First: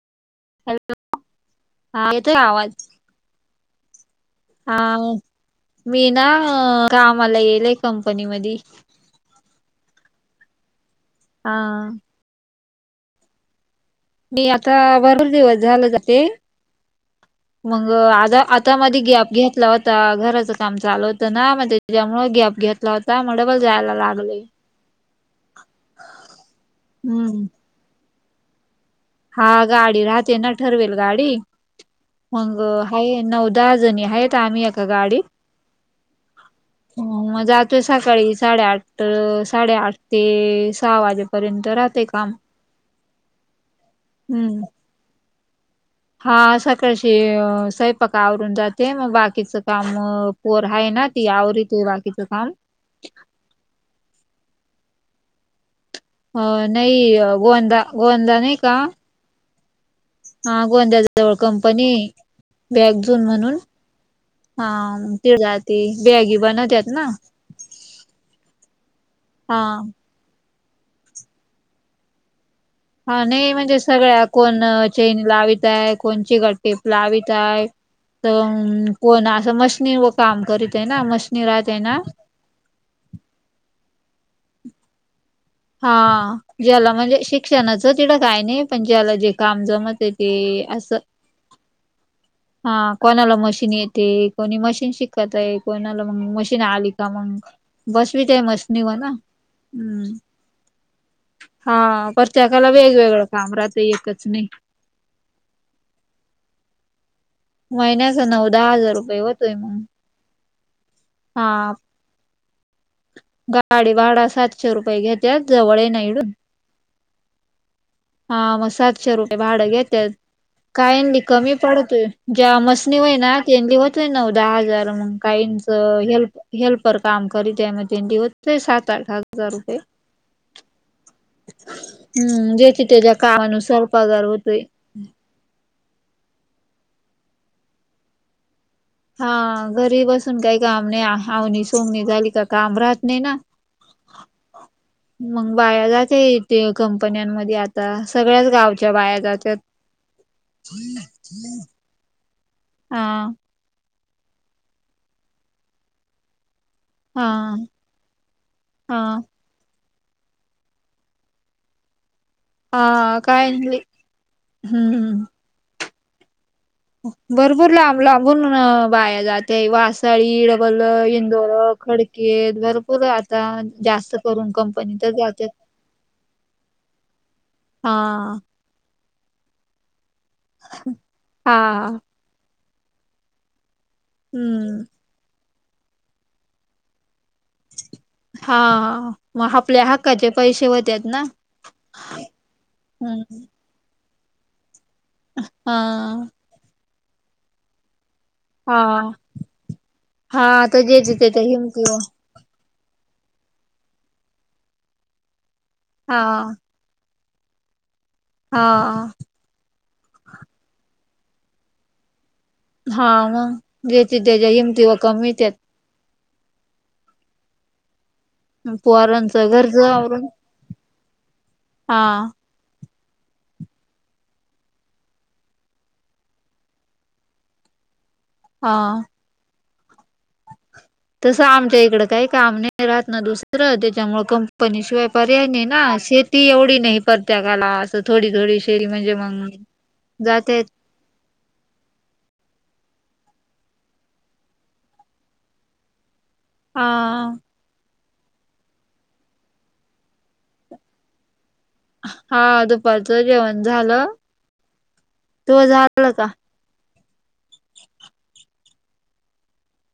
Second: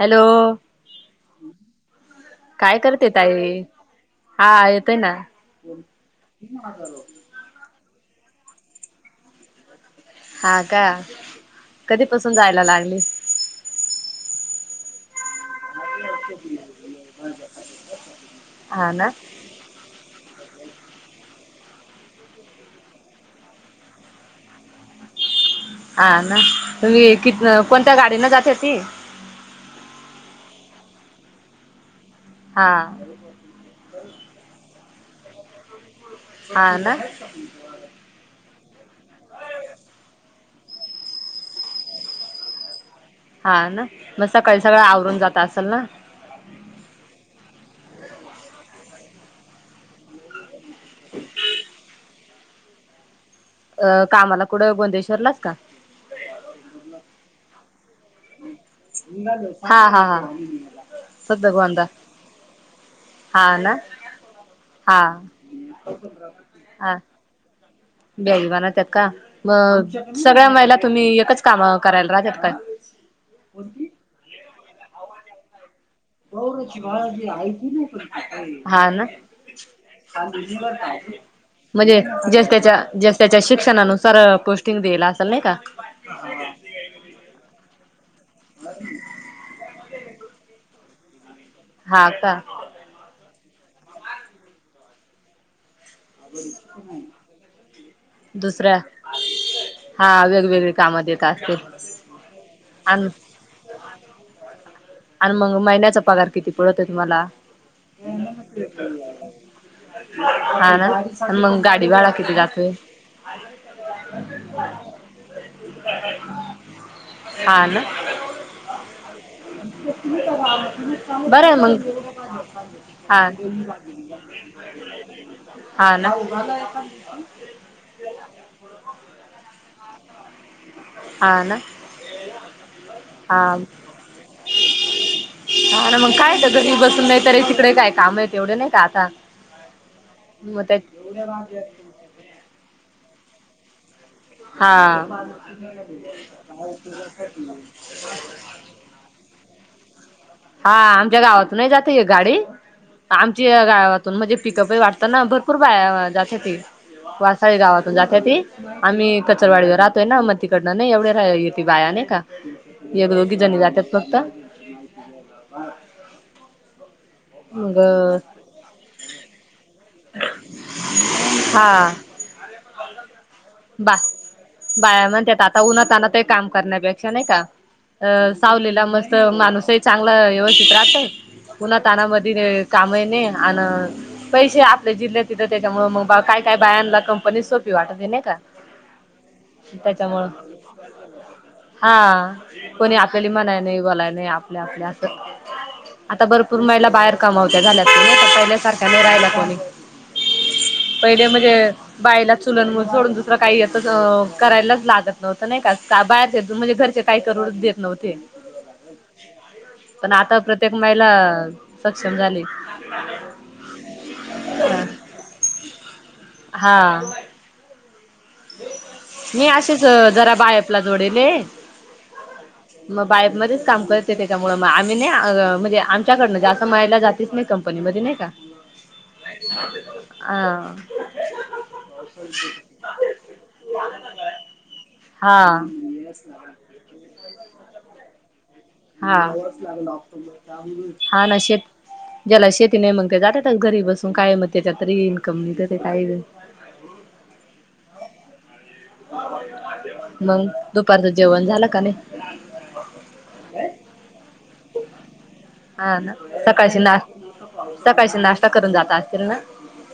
Hello hello हा येतोय आवाज ते तई हा मी ना कामाला येलय कंपनी मध आग हा सून जायला लागली मी आता भरर देऊ झालं ते मग आता आता हा मध्ये ना गॅप घेतला घराचं काम चालू होतं ना मग त्याच्यामु गॅप घेतला होता मग डबल जायला लागले हा ना तुम्ही कती हम्म कोणत्या गाडीन जात हो ती हा गाडी राहते ना ठरवेल गाडी मग हा नऊ दहा जणी आहेत आम्ही एका गाडी आ ना जातोय सकाळी साडेआठ साडेआठ ते सहा वाजेपर्यंत राहते काम हा ना मग हम्म सकाळी सगळं आवरून जात असेल ना? हा सकाळचे स्वयंपाक आवरून जाते, मग बाकीचं काम पोर हाय ना ती आवरती बाकीचं काम. अ कामाला कुठं बोंदेश्वरलाच का? अ नाही अ गोंदा गोदा नाही का हा, हा, हा. हा गोंद्याच्या जवळ सध्या गोंदा कंपनी हाय. बॅक झून हा म्हणून ना हा तिला ती बॅगी बनवत्यात हा ना बॅगी बनवतात का? हा मग सगळ्या महिला तुम्ही एकच काम करायला राहत्यात का? हा नाही म्हणजे सगळ्या कोण चेन लावीत हाय कोणची चिगट टेप लावीत आहे, हा तर ना कोण असं मशनी व काम करीत आहे ना. मशी म्हणजे जच्या त्याच्या, जच्या त्याच्या शिक्षणानुसार पोस्टिंग दियला असल नाही का? हा ज्याला म्हणजे शिक्षणाचं तिडं काय नाही, पण ज्याला जे काम जमतंय ते असं हा का? हा कोणाला मशीन येते, कोणी मशीन शिकतय, कोणाला मग मशीन आली का मग बसवीते मशीनीवर ना. हम्म. वेगवेगळे काम दे हा प्रतेकाला वेगवेगळं काम राहत एकच नाही. आणि मग महिन्याचा पगार किती पडतंय तुम्हाला? महिन्याचा नऊ दहा हजार रुपये होतोय मग. हा ना. हा मग, गाडी भाड किती जातोय? गाडी भाडा सातशे रुपये घ्येत्यात जवळ ये ना इडून. हा ना हा मसाज शे रुपये भाडं घेतात. कायली बरं कमी आहे मग पडतोय जेवा मसणी होई हा ना तेनली हो हुतोय नऊ, दहा हजार मग. काहींच हा ना. हेल्प हेल्पर हा काम करीत्या मग तेन होतय सात, आठ हजार रुपये. ना हम्म ज्याची त्याच्या हा कामानुसार पगार होतोय. हा ना, मग काय घरी बसून नाही तर तिकडे काय काम आहे तेवढे नाही का आता हा घरी बसून काही मग त्या काम नाही. आवणी सोमनी झाली का काम राहत नाही ना. [inaudible] हा. मग बाया जाते ते कंपन्यांमध्ये आता सगळ्याच गावच्या बाया जातात हा आमच्या गावातून नाही जात एक गाडी. हा आमच्या गावात म्हणजे पिकअप वाटतं ना भरपूर बाया जातेती, वाारसाळी हा गावातून जातेती. हा आम्ही कचरवाडीला राहोय ना, मग तिकडनं नाही एवढे रा येते बाया नाही का. एक हा दोघी जणी कायनली जात्यात फक्त. हम्म, हम्म. भरपूर मग लांब लांबून बाया जाते. वा साळी, डबल इंदोर, हा खडकेत भरपूर आता बा जास्त करून कंपनी बाया तर म्हणत्यात जातात आता उन्हातान्हातही काम करण्यापेक्षा नाही का हा अ सावलीला मस् त माणूसही चांगला व्यवस्थित राहतंय. हा ऊन्हातान्हामध्ये कामही नाही आणि पैसे हम्म आपल्या जिल्ह्यात तिथं त्याच्यामुळे मग काय काय बायाला कंपनी सोपी वाटते नाही. का हा, हा. मग आपल्या त्याच्यामुळं हक्काचे पैसे होतेत ना. हा, कोणी आपल्याली हम्म म्हणाय नाही बोलाय नाही. आ पले आपले असं. हा आता भरपूर महिला बाहेर कमावत्या झाल्या नाही का. पहिल हा सारखा नाही राहिला कोणी. हा ते जे पहिले म्हणजे बायलाच चूल आणि मूल सोडून दुसरं काही येत करायलाच लागत नव्हतं नाही का. हा बाहेरचे म्हणजे घरचे काही करूनच देत नव्हते. हं ह. पण आता प्रत्येक महिला सक्षम झाली. हा मग, ज्याच्या त्याच्या हिमतीवर काम मिळतात. हा. मी पोरांचं असेच घरचं आवरून जरा बायपला जोडेले. हा. मग बायप मध्येच काम करते. त्याच्यामुळे मग आम्ही नाहअ म्हणजे आमच्याकडनं असं माहेरला जात [unintelligible] नाही कंपनीमध्ये नाही का. हा. ह. तसं आमच्या इकड काही काम नाही. राहत ना दुसरं त्याच्यामुळ कंपनी शिवाया हा पर्याय नाही ना शेत ती एवढी नाही परत्येकाला असं थोडी थोडी शेरी म्हणजे हा मग जाते. हा ना शेत. ज्याला शेती नाही मग त्या जातातच घरी बसून काय मग त्याच्यातरी इन्कम नाही ते काही. हा. मग दुपारचं जेवण झालं का नाही? हा दुपारचं जेवण झालं. तू हा झालं हा का सकाळशी नाश सकाळशी नाश्ता करून जात असतील ना?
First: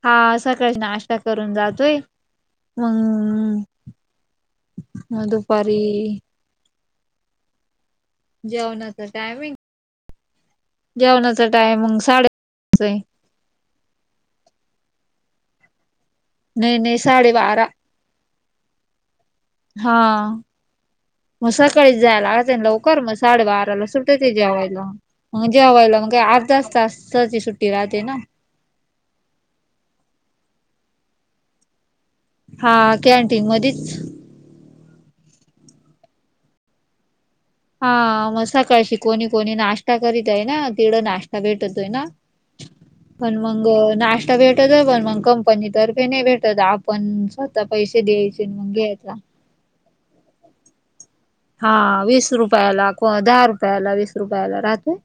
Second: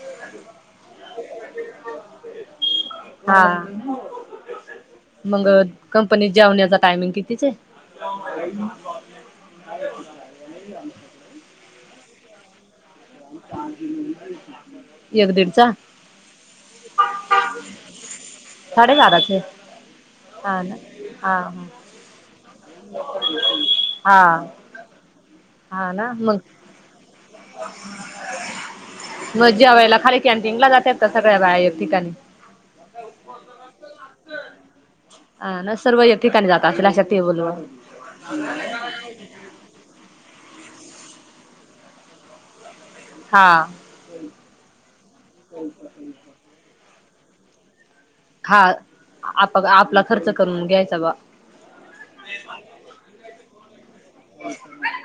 हा सकाळ नाश्ता करून जातोय. हा मग मग दुपारी कंपनीत जेवण्याचा टायमिंग कितीच आहे. जेवणाचा टायमिंग जेवणाचा टायमिंग साडे [unintelligible] आहे. एक दिडचा. नाही नाही साडे बारा. साडे बाराचे. हा. मग सकाळीच जायला लागतय ना लवकर मग साडेबाराला हा सुटते हा जेवायला. मग हा जेवायला मग ना काही अर्ध्याच तासाची सुट्टी राहते ना. मग जेवायला खाली कॅन्टीन ला जातत का सगळ्या बाया एक ठिकाणी. हा कॅन्टीन मदिच. अ न सर्व एक ठिकाणी जात असेल अशा टेबलवर. हा मग सकाळशी कोणी कोणी नाष्टा करीत आहे ना. तिड नाष्टा भेटतोय ना. पण हा मग नाष्टा भेटतोय पण मग कंपनीतर्फे नाही भेटत आप पण स्वतः पैसे द्यायचे हा मग घ्यायचा. आप आपला खर्च करून घ्यायचा बा. हा वीस रुपयाला को दहा रुपयाला वीस रुपयाला राहतेय.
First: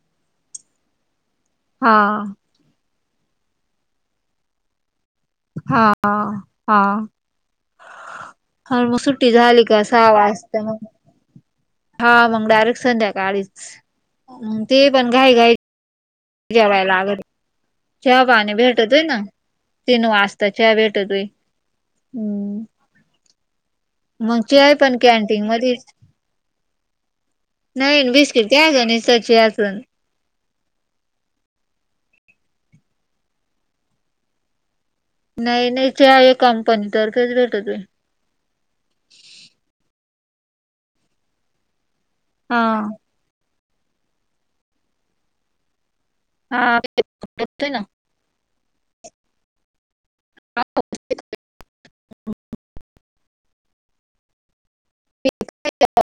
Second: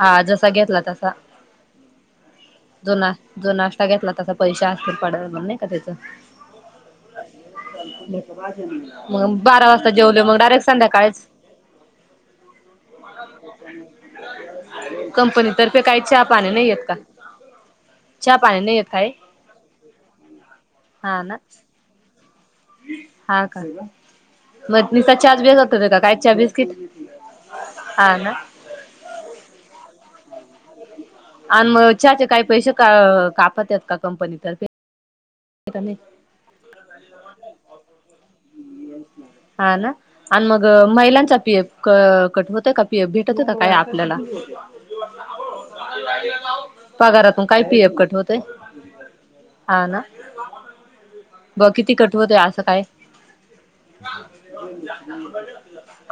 हा जसा घेतला तसा. हा. जो ना जो नाष्टा घेतला तसा पैशा असतीलर पडत. हा हा, हा. हर मग सुट्टी झाली बारा का वाजता सहा जेवलो मग वाजता डायरेक्ट म. संध्याकाळीच हा मग डायरेक्ट संध्याकाळीच ते पण घाई घाई तर काही चहा पाणी नाही येत जेवायला का? लागत चहा पाणी नाही येत भेटतोय काय ना तीन वाजता चहा हा भेटतोय. ना हम्म. हा का. चहा मग पण नुसता चहाच कॅन्टीन मध्येच भेटतो का, चहा बिस्कीट. हा ना त्या गणेशच चहा पण. आणि मग चहाचे काही पैसे का कापतात का कंपनीतर्फे. नाही नाही चहा हे कंपनीतर्फेच भेटतोय. हा ना आणि मग महिलांचा पी एफ कट हा होतोय का पी एफ. भेटतोय का काही आपल्याला. हा पगारातून काही भेटतोय ना पीएफ कट होतोय. हा ना ब किती कट होतोय असं काय.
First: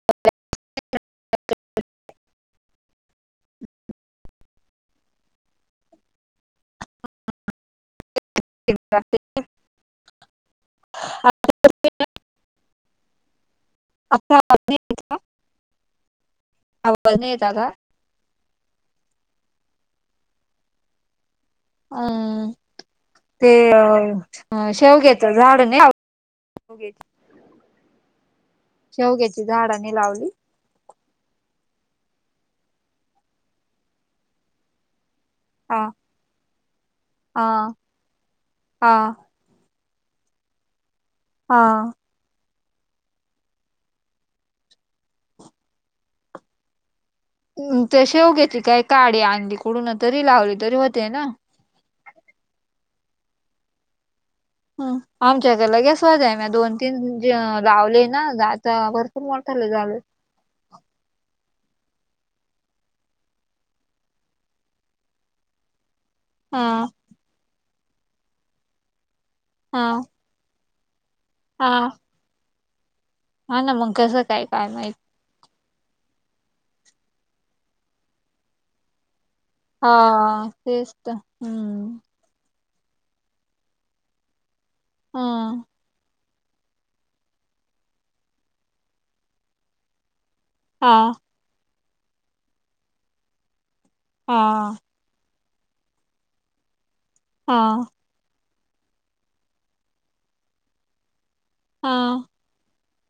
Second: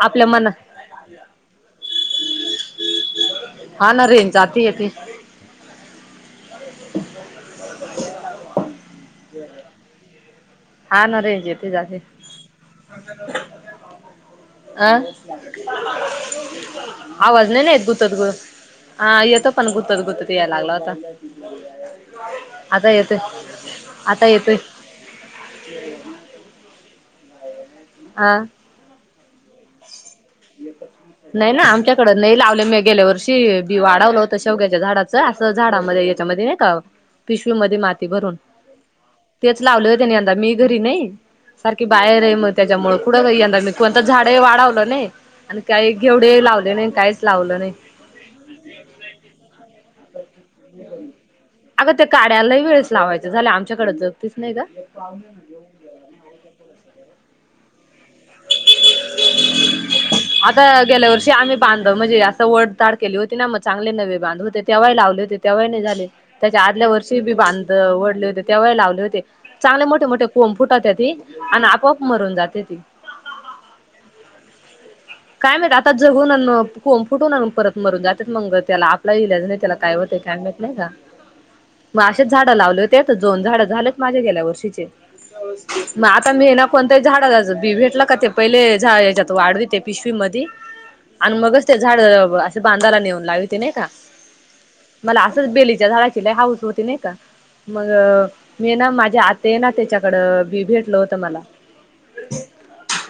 आपल्या मनात हा ना रेंज जाती येती. [unintelligible] [unintelligible] हा ना रेंज येते जाते. अख्खा अ आवाज नाहीना येत गुत हा येतो पण गुतत गुतत यायला लागला होता. अम्म आता येतोय ते आता येतोय शेवग्याच झाड नाही [unintelligible] हा शेवग्याची झाड नाही लावली. नाही ना आमच्याकड नाही लावले. मी गेल्या वर्षी बी वाढवलं होत शेवग्याच्या झाडाच. असं हा झाडामध्ये याच्यामध्ये नाही का, हा पिशवी मध्ये माती भरून. हा तेच लावले होते ना यंदा. मी घरी नाही. हा सारखी बाहेर आहे. मग त्याच्यामुळे कुठं यंदा मी कोणत झाडे वाढवलं नाही. आणि काही घेवडे लावले नाही. काहीच लावलं नाही ते शेवग्याची काय काडी आणली कुडून तरी लावली तरी होते ना. अगं त्या काड्या लयी वेळस लावायचं झालं आमच्याकड तर. तेच नाही का. हम्म आमच्या त्या लगेच स्वाजा मी दोन तीन जे लावले ना. आता भरपूर मोठाले झाले. आता गेल्या वर्षी आम्ही बांध म्हणजे असं वडताड केली होती ना मग चांगले नवे बांध होते. तेव्हाही लावले होते. तेव्हा नाही झाले‌ त्याच्या हा आदल्या वर्षी बी बांध वढले होते तेव्हाही लावले होते. चांगले हा मोठे मोठे कोम फुटत्याती. आणि हा आपोआप मरून जात्याती. हा ना मग कसं काय काय माहित. काय माहिती आता जगुन कोम फुटुन परत मरून जातात. मंग त्याला आपला इलाज नाही. त्याला हा काय होतय काय माहित नाही का. तेच तर हम्म. ते झाड लावले होते तर दोन झाड झाले माझे गेल्या वर्षीचे. हा मग आता आता मी हे ना कोणत्याही झाडाच बी भेटल का, ते पहिले झा याच्यात वाढवीते पिशवी मधी. हा आणि मगच ते झाड असे बांधाला नेऊन लाविते नाही का. हा मला असंच बेलीच्या झाडाची लई हाऊस होती नाही का. हा मग मी हे ना माझी आत्या आहे ना, तीच्याकड बी भेटल होत मला. हा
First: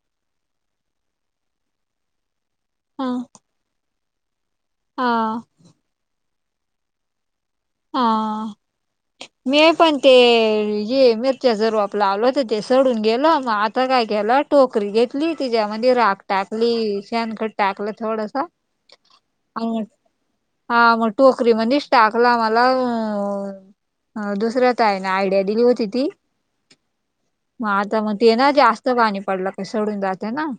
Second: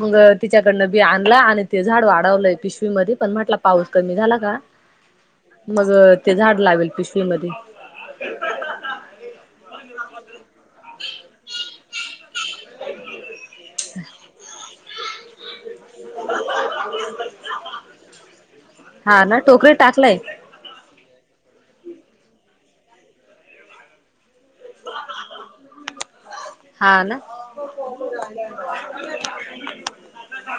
मग तिच्याकडनं बी आणल. आणि ते झाड वाढलंय हा पिशवीमध्ये. पण म्हटल पाऊस कमी झाला का हा मग ते झाड लावेल पिशवी मध्ये. हा मी पण ते ये मीर मिरचीच रोप लावल होत. ते सडून गेल. मग आता काय केल टोकरी घेत घेतली. तिच्यामध्ये राख टाकली. शेणखत टाकल थोडस. हा ना टोकरीत आणि टाकलय. हा मग टोकरी मध्येच टाकल मला अ दुसऱ्या ताईन आयडिया दिली होती ती. हा ना मग आता मग ते ना जास्त पाणी पडलं का सडून जाते ना.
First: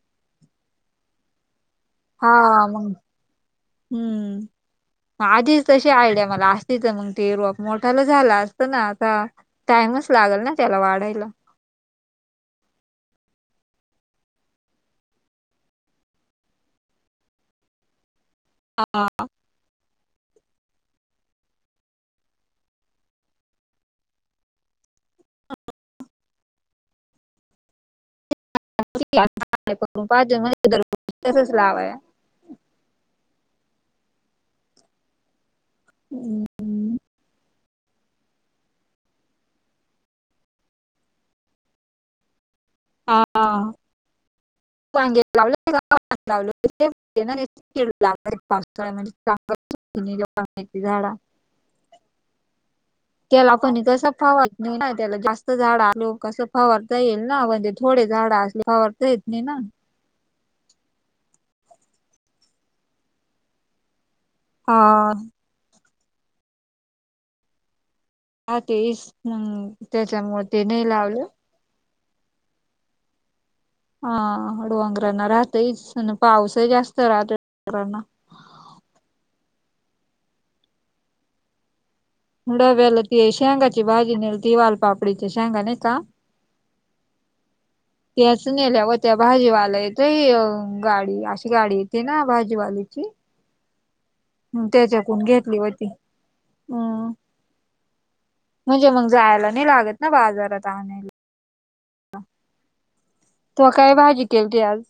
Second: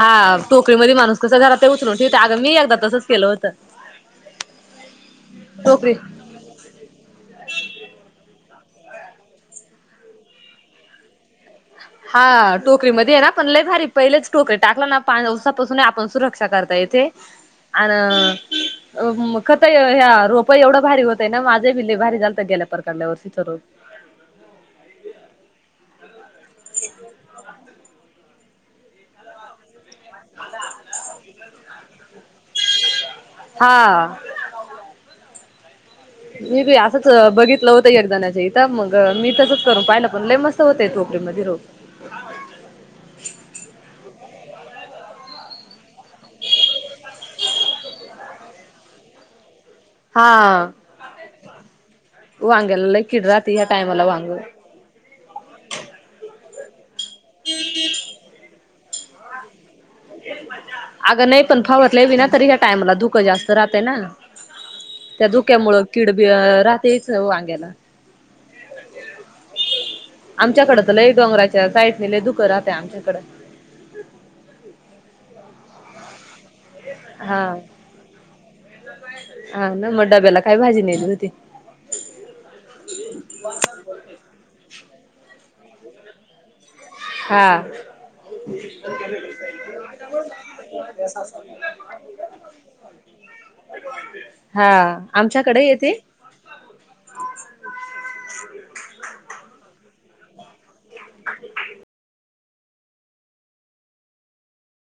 हा टोकळीमध्ये माणूस कसं घरात उचलून ठेवते हा अग मी एकदा मग तसंच केलं होतं. हम्म आधीच तशी टोकरी आयड्या मला असतीच मग ते रोप मोठाला झाला असतं ना आता. टाइमच लागेल ना त्याला वाढायला. हा टोकरीमध्ये आहे ना पण लय भारी पहिलेच टोकरी टाकला ना पाण्या दिवसापासून आपण सुरक्षा करता येते. आन अ ब खत ह्या रोप एवढं भारी होतय ना माझे बि लयी भारी झालतं गेल्या प प्रकारडल्यावर तिथं रोप. [inaudible] ून पाच जण तच लाव आहे [unintelligible] हा मी बी आ. हम्म. आताच बघितलं होतं एक जणाच्या इथ मग मी तसंच करून पाहिलं पण लयी मस्त होतय टोकरीमध्ये रोप. हा ह वांगे लावलं लावळ ला पावस [unintelligible] म्हणजेां हा झाड [unintelligible] वांग्याला लई त्याला कणी तसं फावरणी नाही त्याला जास्त झाड आल्यावर कसं फवरता येईल ना म्हणजे थोडे झाड असले फवरता येत ना अगं नाही पण फावतले वि ना तरी या टाइमला धुकं जास्त राहतं ना ह त्यामुळे किडा वेडा राहतेच वांग्याला हा ते हम् त्याच्यामु ते नाही लावलं [unintelligible] त्या साईडला लयी धुक राहत आमच्याकडे हा डोंगरांना राहतयच आणि पाऊस जास्त राहत हा डंगरांना हा ना मग डब्याला काय भाजी नेली होती डब्याला ती शेंगाची भाजी नेली ती वाल पापडीच्या शेंगा नेलता हा त्याच नेल्याव त्या भाजीवाला येतोय गाडी अशी गाडी येते ना भाजीवाली क [unintelligible] हा आमच्याकडे होती येते हम्म म्हणजे मग जायला नाही लागत ना बाजारात आण अ [unintelligible] [inaudible] तु काय भाजी केलती आज